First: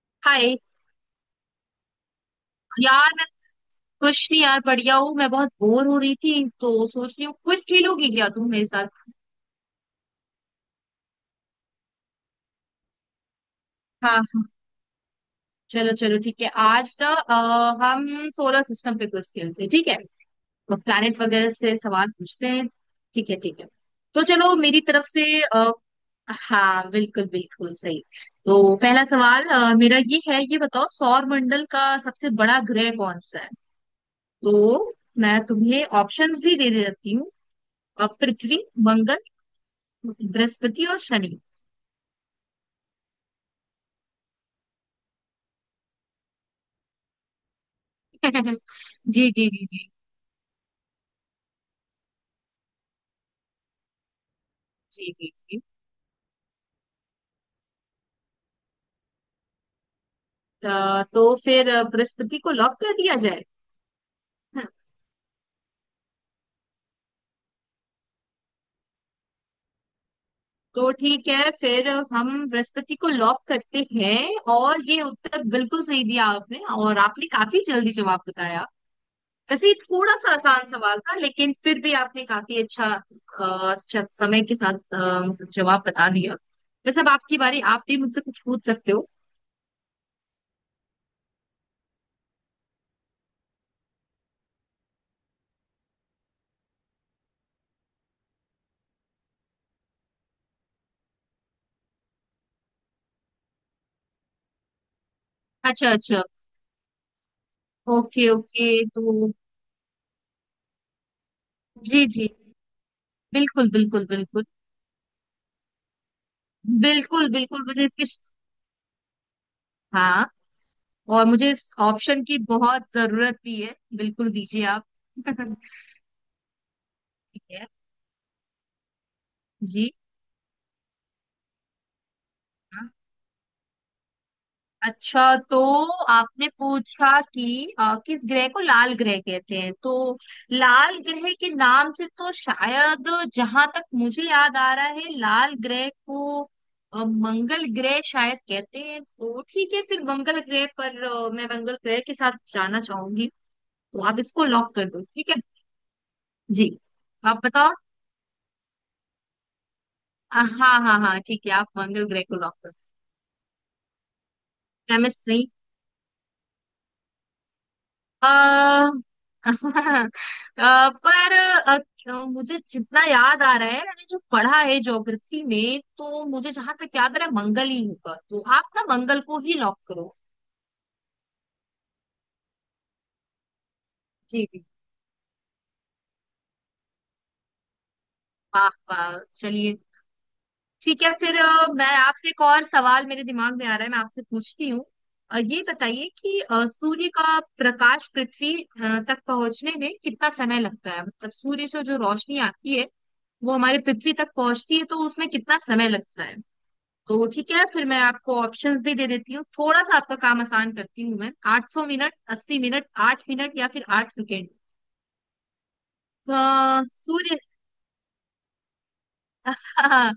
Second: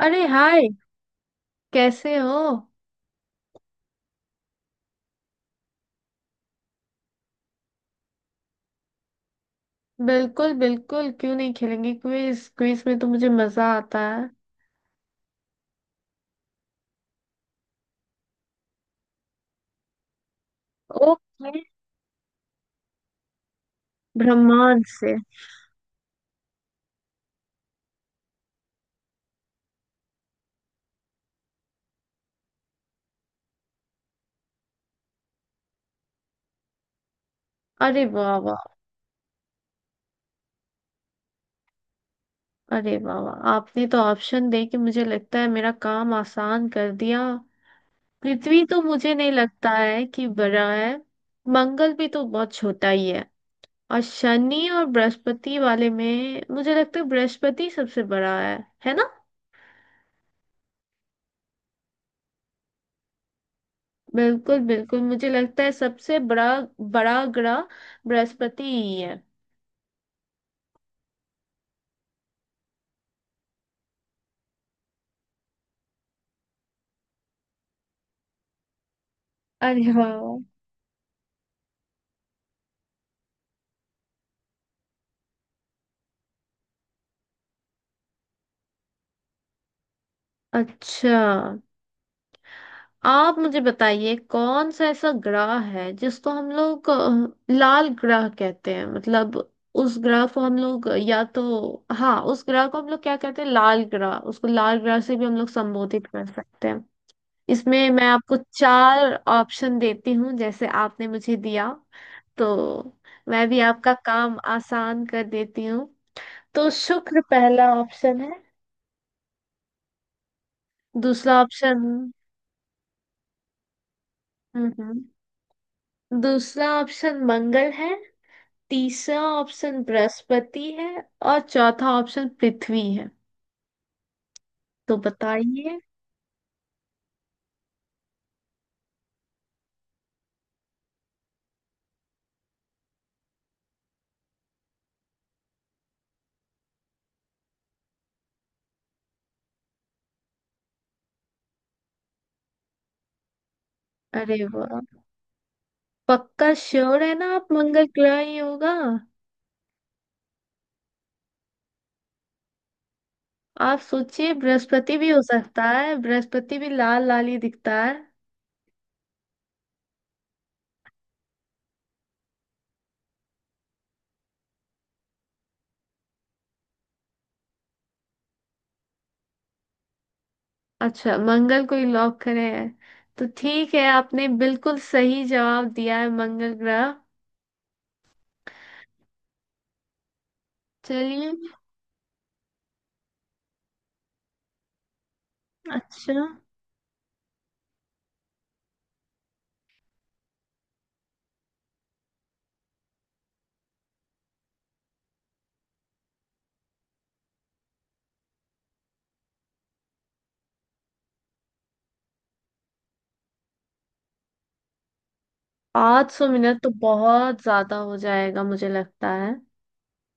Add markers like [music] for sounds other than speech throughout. अरे hi. Hi. कैसे हो। यार मैं कुछ नहीं यार, बढ़िया हूँ। मैं बहुत बोर हो रही थी तो सोच रही हूँ कुछ खेलोगी क्या तुम मेरे साथ। बिल्कुल बिल्कुल, क्यों नहीं खेलेंगे। क्विज क्विज में तो मुझे मजा आता हाँ है। हाँ। चलो चलो ठीक है। आज ना हम सोलर सिस्टम पे कुछ खेलते हैं ठीक है। तो प्लैनेट वगैरह ओके। से सवाल पूछते हैं। ठीक है ठीक है। तो चलो मेरी ब्रह्मांड तरफ से। से हाँ बिल्कुल बिल्कुल सही। तो पहला सवाल मेरा ये है, ये बताओ सौर मंडल का सबसे बड़ा ग्रह कौन सा है। तो मैं तुम्हें ऑप्शंस भी दे देती हूँ। अरे वाह वाह। पृथ्वी, मंगल, बृहस्पति और शनि। [laughs] अरे वाह वाह, आपने तो ऑप्शन दे के मुझे लगता है मेरा काम आसान कर दिया। पृथ्वी तो मुझे जी नहीं जी जी लगता जी है कि बड़ा है। मंगल भी तो बहुत छोटा ही है। और शनि और जी जी बृहस्पति जी। वाले में मुझे लगता है बृहस्पति सबसे बड़ा है ना। तो फिर बृहस्पति को लॉक कर दिया जाए। बिल्कुल हाँ, बिल्कुल, मुझे लगता है सबसे बड़ा बड़ा ग्रह बृहस्पति ही है। तो ठीक है फिर हम बृहस्पति को लॉक करते हैं। और ये उत्तर बिल्कुल सही दिया आपने, और आपने काफी जल्दी जवाब बताया। वैसे ये अरे थोड़ा वाह। सा आसान सवाल था लेकिन फिर भी आपने काफी अच्छा अच्छा समय के साथ मतलब जवाब बता दिया। वैसे अब आपकी बारी, आप भी मुझसे कुछ पूछ सकते हो। अच्छा। आप मुझे बताइए कौन सा ऐसा ग्रह है जिसको हम लोग लाल ग्रह कहते हैं मतलब उस ग्रह को हम लोग, या तो हाँ, उस ग्रह को हम लोग क्या कहते हैं लाल ग्रह, उसको लाल ग्रह से भी हम लोग अच्छा संबोधित अच्छा। कर सकते हैं। इसमें मैं ओके आपको ओके। चार तो ऑप्शन देती हूँ जैसे आपने मुझे दिया। जी जी। तो मैं भी बिल्कुल आपका बिल्कुल काम बिल्कुल। आसान कर देती हूँ। तो शुक्र बिल्कुल बिल्कुल पहला मुझे इसकी। ऑप्शन है। हाँ। और दूसरा मुझे इस ऑप्शन ऑप्शन की बहुत जरूरत भी है, बिल्कुल दीजिए आप। हम्म [laughs] ठीक दूसरा ऑप्शन है। मंगल है। तीसरा ऑप्शन जी। बृहस्पति है। और चौथा ऑप्शन हाँ। पृथ्वी है। तो अच्छा तो बताइए। आपने पूछा कि किस ग्रह को लाल ग्रह कहते हैं, तो लाल ग्रह के नाम से तो शायद जहां तक मुझे याद आ रहा है, लाल ग्रह को मंगल ग्रह शायद कहते हैं, तो ठीक है फिर मंगल ग्रह पर मैं मंगल ग्रह के साथ जाना चाहूंगी। तो आप इसको अरे लॉक वाह। कर दो, ठीक है। पक्का जी। श्योर है ना, आप आप बताओ। मंगल ग्रह ही होगा। हाँ हाँ हाँ ठीक है, आप मंगल ग्रह को लॉक कर आप सोचिए बृहस्पति दो। भी मैं हो सही सकता है, बृहस्पति भी लाल लाल ही दिखता है। आ, [laughs] पर मुझे जितना याद आ रहा है, मैंने जो पढ़ा है ज्योग्राफी में तो मुझे जहां तक याद आ रहा है मंगल ही होगा, तो आप ना मंगल को ही लॉक करो। अच्छा, मंगल को ही लॉक करे हैं। तो ठीक है, आपने जी जी। बिल्कुल सही जवाब दिया है, मंगल ग्रह। वाह वाह चलिए। ठीक है, चलिए। फिर मैं आपसे एक और सवाल मेरे दिमाग में आ रहा है, मैं आपसे पूछती हूँ। ये बताइए अच्छा। कि सूर्य का प्रकाश पृथ्वी तक पहुंचने में कितना समय लगता है, मतलब सूर्य से जो रोशनी आती है वो हमारे पृथ्वी तक पहुंचती है तो उसमें कितना समय लगता है। तो ठीक है फिर मैं आपको ऑप्शंस भी दे देती हूँ, थोड़ा सा आपका काम आसान करती हूँ। मैं 800 मिनट, 80 मिनट, 8 मिनट, या फिर 8 सेकेंड। 500 मिनट तो सूर्य। बहुत ज्यादा हो जाएगा, मुझे लगता है। हाँ।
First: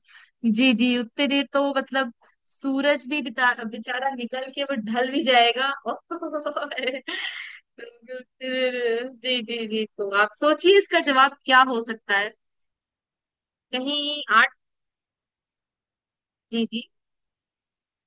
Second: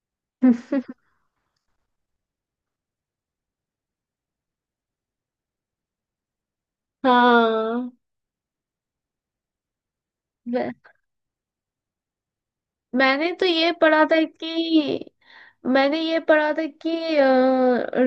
जी जी। [laughs] उतने देर तो मतलब सूरज भी बिता बेचारा निकल के वो ढल भी जाएगा [laughs] और क्योंकि हाँ। उतने देर। जी जी जी, तो आप सोचिए मैं- इसका जवाब क्या हो सकता है। मैंने तो ये पढ़ा था कहीं आठ। कि मैंने ये पढ़ा था जी जी कि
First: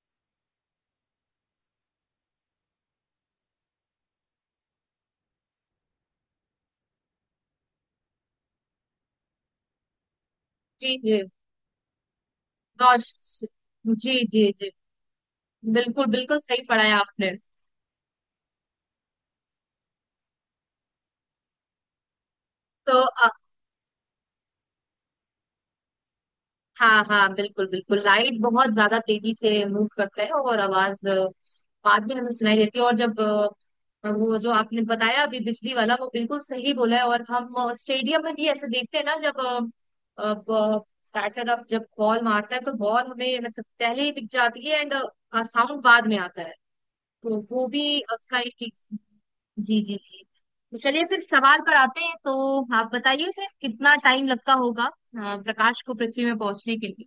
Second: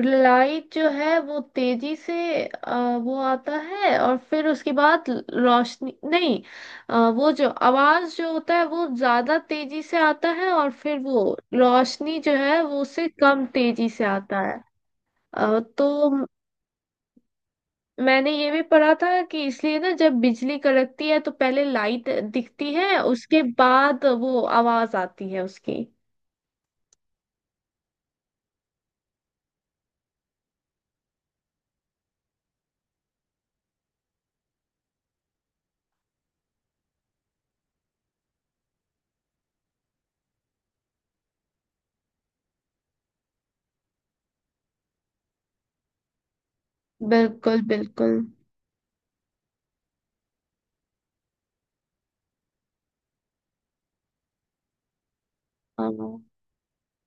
लाइट जो है वो तेजी से, अ, वो आता है और फिर उसके बाद रोशनी नहीं, वो जो आवाज जो होता है वो ज्यादा तेजी से आता है और जी फिर जी। वो रोशनी जो है वो उससे रोश। कम तेजी से जी आता जी है। जी। अ, बिल्कुल तो म- बिल्कुल सही पढ़ा है आपने। मैंने ये भी पढ़ा था कि इसलिए ना जब बिजली कड़कती है तो पहले लाइट दिखती तो है उसके बाद वो आवाज आती है उसकी। हाँ हाँ, बिल्कुल बिल्कुल लाइट बहुत ज्यादा तेजी से मूव करता है और आवाज बाद में हमें सुनाई देती है। और जब वो जो आपने बताया अभी बिजली वाला, वो बिल्कुल सही बोला है, और हम स्टेडियम में भी ऐसे देखते हैं ना, जब अब बैटर अब जब बॉल मारता है तो बॉल हमें मतलब पहले ही दिख जाती है, एंड साउंड बाद में आता है। तो बिल्कुल वो भी बिल्कुल। उसका एक एक-। जी जी जी। तो चलिए फिर सवाल पर आते हैं। तो आप बताइए फिर कितना टाइम लगता होगा प्रकाश को हाँ पृथ्वी में पहुंचने के लिए।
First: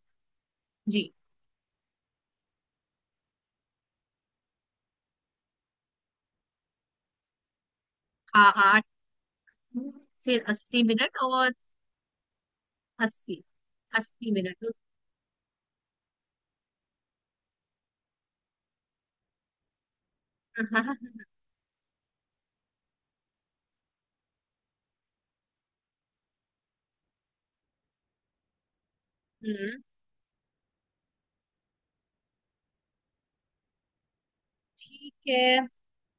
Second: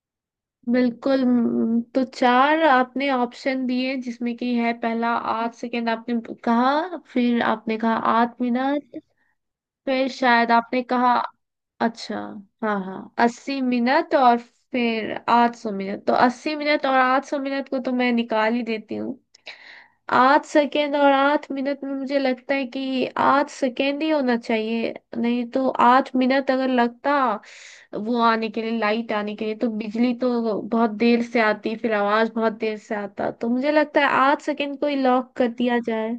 जी। बिल्कुल। तो चार आपने ऑप्शन दिए जिसमें कि है पहला आर्ट सेकंड आपने कहा। फिर आपने कहा हाँ आत्मविनाश। आठ। फिर फिर शायद आपने अस्सी कहा। मिनट और अच्छा। हाँ हाँ, अस्सी, 80 मिनट अस्सी और। मिनट उस-। फिर 800 मिनट, तो 80 मिनट और 800 मिनट को तो मैं निकाल ही देती हूँ। 8 सेकेंड और [laughs] 8 मिनट में मुझे लगता है कि 8 सेकेंड ही होना चाहिए, नहीं तो 8 मिनट अगर लगता वो आने के लिए, लाइट आने के लिए, तो हम्म। बिजली तो बहुत देर से आती फिर आवाज बहुत देर से आता, तो मुझे लगता है 8 सेकेंड को ही ठीक लॉक कर है। दिया जाए।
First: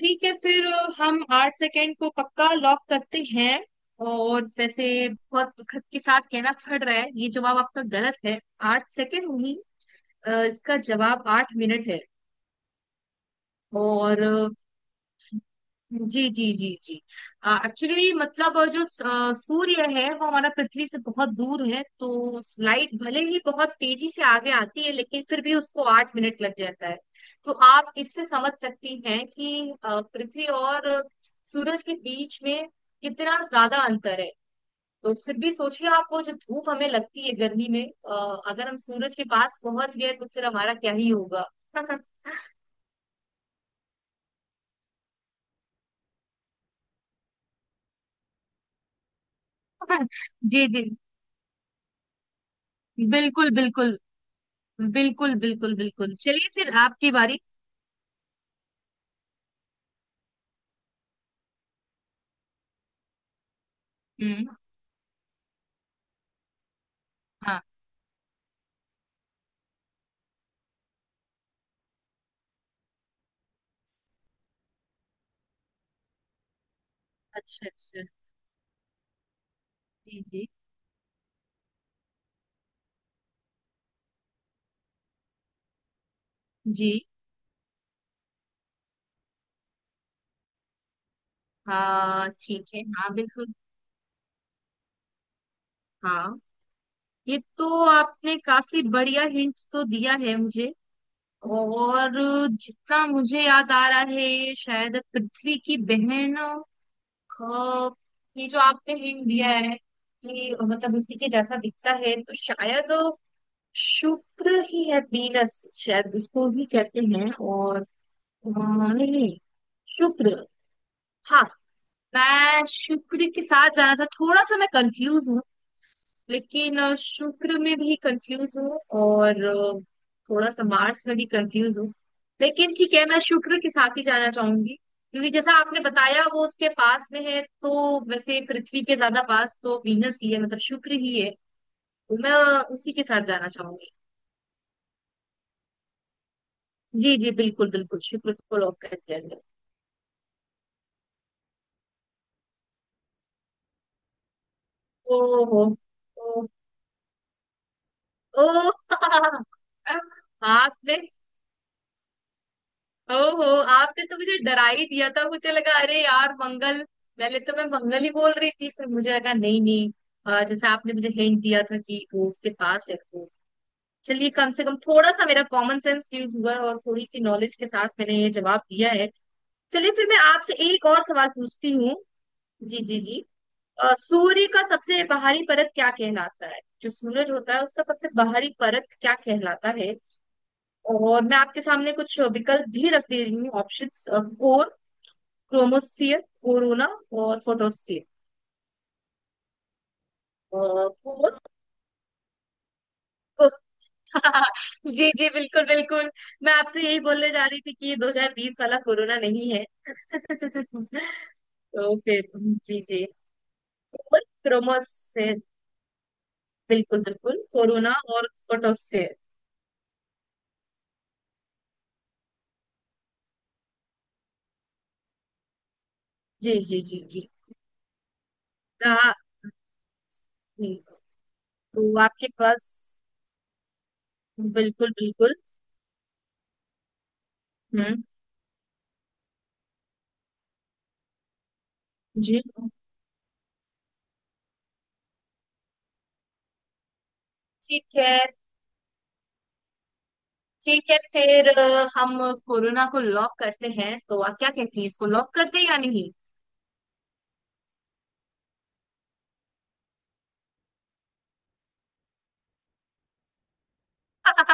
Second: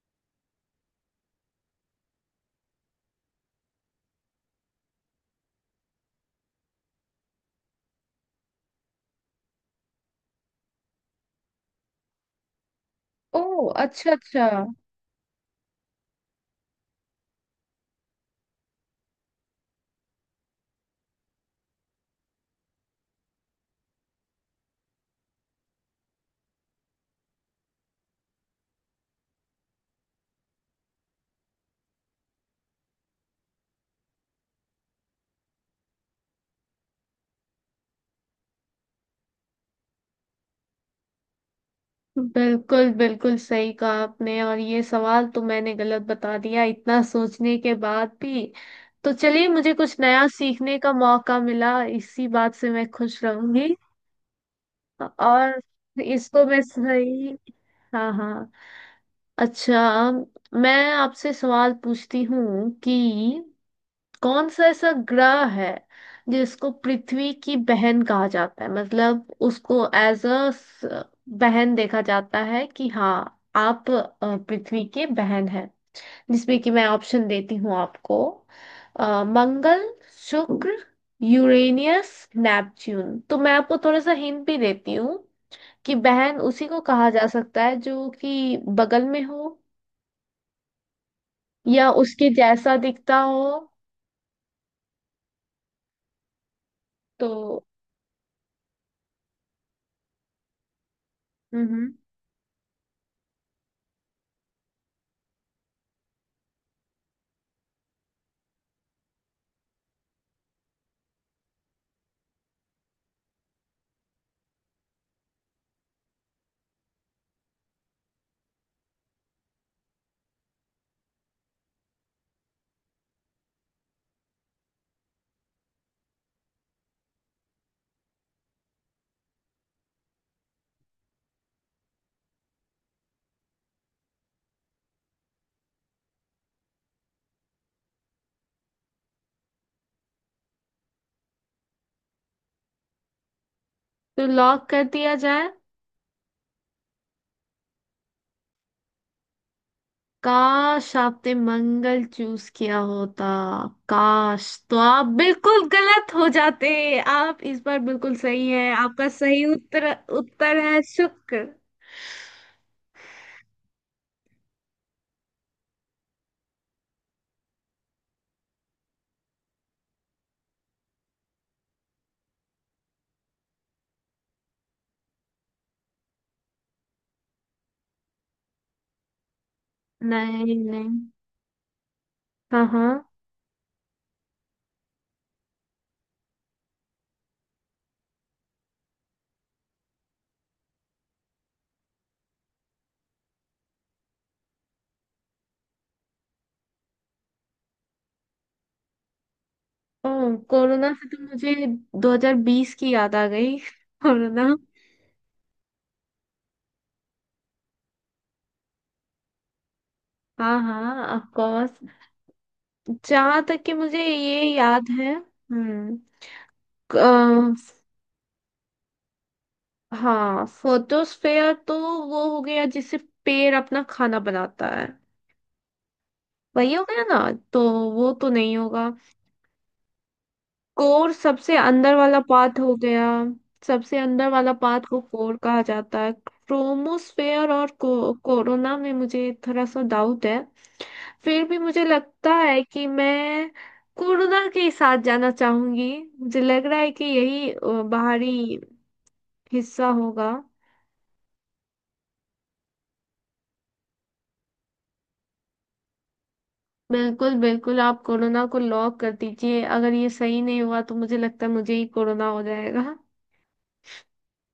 ठीक है फिर हम 8 सेकेंड को पक्का लॉक करते हैं। और वैसे बहुत दुखद के साथ कहना पड़ रहा है, ये जवाब आपका गलत है। 8 सेकेंड नहीं, इसका जवाब 8 मिनट है। ओ अच्छा और अच्छा। जी जी जी जी। एक्चुअली मतलब जो सूर्य है वो हमारा पृथ्वी से बहुत दूर है, तो लाइट भले ही बहुत तेजी से आगे आती है लेकिन फिर भी उसको 8 मिनट लग जाता है। तो आप इससे समझ सकती हैं कि पृथ्वी और सूरज के बीच में कितना ज्यादा अंतर है। तो फिर भी सोचिए आप, वो जो धूप हमें लगती है गर्मी में, अगर हम सूरज के पास पहुंच गए तो फिर हमारा क्या ही होगा। [laughs] बिल्कुल बिल्कुल सही कहा आपने, और ये सवाल तो मैंने गलत बता दिया इतना सोचने के बाद भी। तो चलिए मुझे कुछ नया जी सीखने जी। का मौका मिला, इसी बात से मैं खुश बिल्कुल रहूंगी। बिल्कुल। बिल्कुल और बिल्कुल बिल्कुल इसको चलिए मैं फिर आपकी सही। बारी। हाँ हाँ। अच्छा। मैं आपसे सवाल पूछती हूँ कि कौन हम्म। सा ऐसा ग्रह है जिसको पृथ्वी की हाँ बहन कहा जाता है, मतलब उसको एज अ बहन देखा जाता है कि हाँ, आप पृथ्वी के बहन हैं। जिसमें कि मैं ऑप्शन देती अच्छा हूँ अच्छा। आपको, मंगल, जी जी शुक्र, यूरेनियस, नेपच्यून। तो मैं आपको थोड़ा सा हिंट भी देती हूँ कि बहन उसी को जी। कहा जा सकता है जो कि बगल में हो या उसके हाँ ठीक जैसा है हाँ दिखता हो। बिल्कुल। हाँ। तो ये तो आपने काफी बढ़िया हिंट तो दिया है मुझे। हम्म और जितना मुझे याद आ रहा है, ये शायद पृथ्वी की बहनों का ये जो आपने हिंट दिया है कि मतलब उसी के जैसा दिखता है, तो शायद शुक्र ही है। वीनस शायद उसको ही कहते हैं। और नहीं, शुक्र। हाँ। मैं शुक्र के साथ जाना था, थोड़ा सा मैं कंफ्यूज हूँ। लेकिन शुक्र में भी कंफ्यूज हूँ, और थोड़ा सा मार्स में भी कंफ्यूज हूँ। लेकिन ठीक है, मैं शुक्र के साथ ही जाना चाहूंगी क्योंकि जैसा आपने बताया वो उसके पास में है, तो वैसे पृथ्वी के ज्यादा पास तो वीनस ही है, मतलब शुक्र ही है। तो मैं उसी के साथ जाना चाहूंगी। तो लॉक कर दिया जाए। जी जी। बिल्कुल बिल्कुल, शुक्र को लॉक कर दिया जाए। काश आपने मंगल चूज किया होता, काश, तो आप ओ हो। बिल्कुल गलत हो जाते। आप इस बार बिल्कुल ओ सही है, आपका सही [laughs] उत्तर उत्तर है आपने। शुक्र। ओहो, आपने तो मुझे डरा ही दिया था, मुझे लगा अरे यार मंगल। पहले तो मैं मंगल ही बोल रही थी, फिर मुझे लगा नहीं नहीं, जैसे आपने मुझे हिंट दिया था कि वो उसके पास है, तो चलिए कम से कम थोड़ा सा मेरा कॉमन सेंस यूज हुआ है, और थोड़ी सी नॉलेज के साथ मैंने ये जवाब दिया है। चलिए फिर मैं आपसे नहीं एक नहीं। और सवाल पूछती हूँ। हाँ जी हाँ। जी जी। सूर्य का सबसे बाहरी परत क्या कहलाता है, जो सूरज होता है उसका सबसे बाहरी परत क्या कहलाता है। और मैं आपके सामने कुछ विकल्प भी रख दे रही हूँ, ऑप्शंस — कोर, क्रोमोस्फियर, कोरोना और फोटोस्फियर। ओ। कोरोना से तो कोर। मुझे 2020 की याद आ गई, [laughs] कोरोना। [laughs] जी जी बिल्कुल बिल्कुल, मैं आपसे यही बोलने जा रही थी कि ये 2020 वाला कोरोना नहीं है। हाँ हाँ, [laughs] ऑफ कोर्स। तो फिर जी जी। जहां तक कि मुझे कोर, ये याद है। क्रोमोस्फेयर, हम्म। क- बिल्कुल बिल्कुल अ, कोरोना और फोटोस्फेयर। हाँ, फोटोस्फेयर तो वो हो गया जिससे पेड़ अपना खाना बनाता है। जी वही जी हो जी गया ना। जी। तो वो तो नहीं होगा। हाँ। जी। कोर सबसे अंदर तो वाला आपके पार्ट पास हो गया। सबसे अंदर वाला पार्ट बिल्कुल को बिल्कुल। कोर कहा जाता है। क्रोमोस्फेयर और हम्म। कोरोना में मुझे थोड़ा सा डाउट है। फिर भी मुझे लगता जी। है कि मैं कोरोना के साथ जाना चाहूंगी। मुझे लग रहा है कि यही ठीक है, बाहरी हिस्सा होगा। ठीक है फिर हम कोरोना को लॉक करते हैं, तो आप क्या कहती हैं इसको लॉक करते हैं या नहीं। बिल्कुल बिल्कुल, आप कोरोना को लॉक कर दीजिए, अगर ये सही नहीं हुआ तो मुझे लगता है मुझे ही कोरोना हो जाएगा।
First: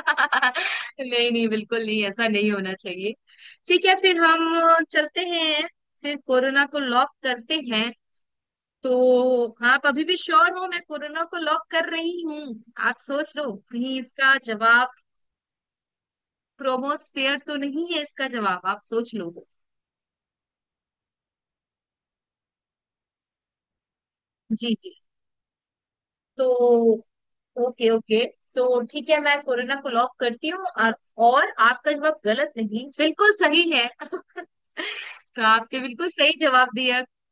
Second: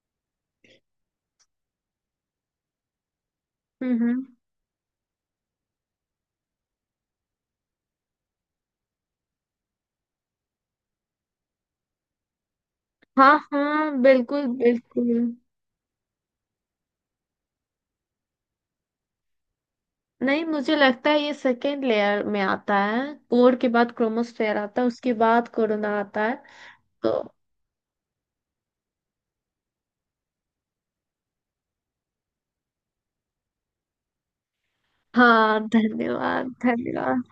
[laughs] नहीं नहीं बिल्कुल नहीं, ऐसा नहीं होना चाहिए। ठीक है, हम्म फिर हम्म। हम चलते हैं, फिर कोरोना को लॉक करते हैं। तो आप अभी भी श्योर हो, मैं कोरोना को लॉक कर रही हूँ। आप सोच हाँ लो कहीं हाँ इसका बिल्कुल जवाब बिल्कुल। प्रोमोस्फेयर तो नहीं है, इसका जवाब आप सोच लो। नहीं, मुझे लगता है ये सेकेंड लेयर में आता है। कोर के बाद क्रोमोस्फेयर जी आता है, जी। उसके बाद कोरोना आता है। तो तो। Okay okay. तो ठीक है मैं कोरोना को लॉक करती हूँ, और आपका जवाब गलत नहीं, बिल्कुल सही है। [laughs] तो हाँ, आपके बिल्कुल सही धन्यवाद जवाब दिया। धन्यवाद।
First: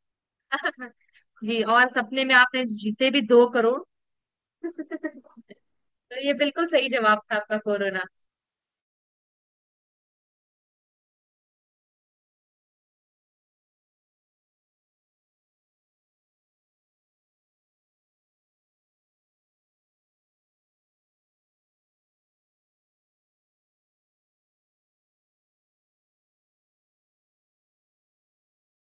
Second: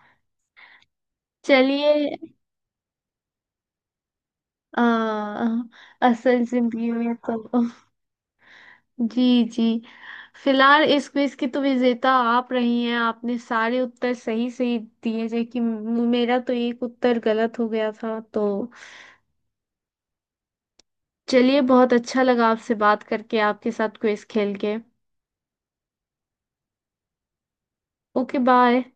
जी, और चलिए। सपने में आपने जीते भी 2 करोड़। [laughs] आ, तो ये असल बिल्कुल सही जिंदगी में जवाब था आपका तो। कोरोना। जी जी। फिलहाल इस क्विज की तो विजेता आप रही हैं, आपने सारे उत्तर सही सही दिए, जबकि मेरा तो एक उत्तर गलत हो गया था। तो चलिए, बहुत अच्छा लगा आपसे बात करके, आपके साथ क्विज खेल के। Okay bye.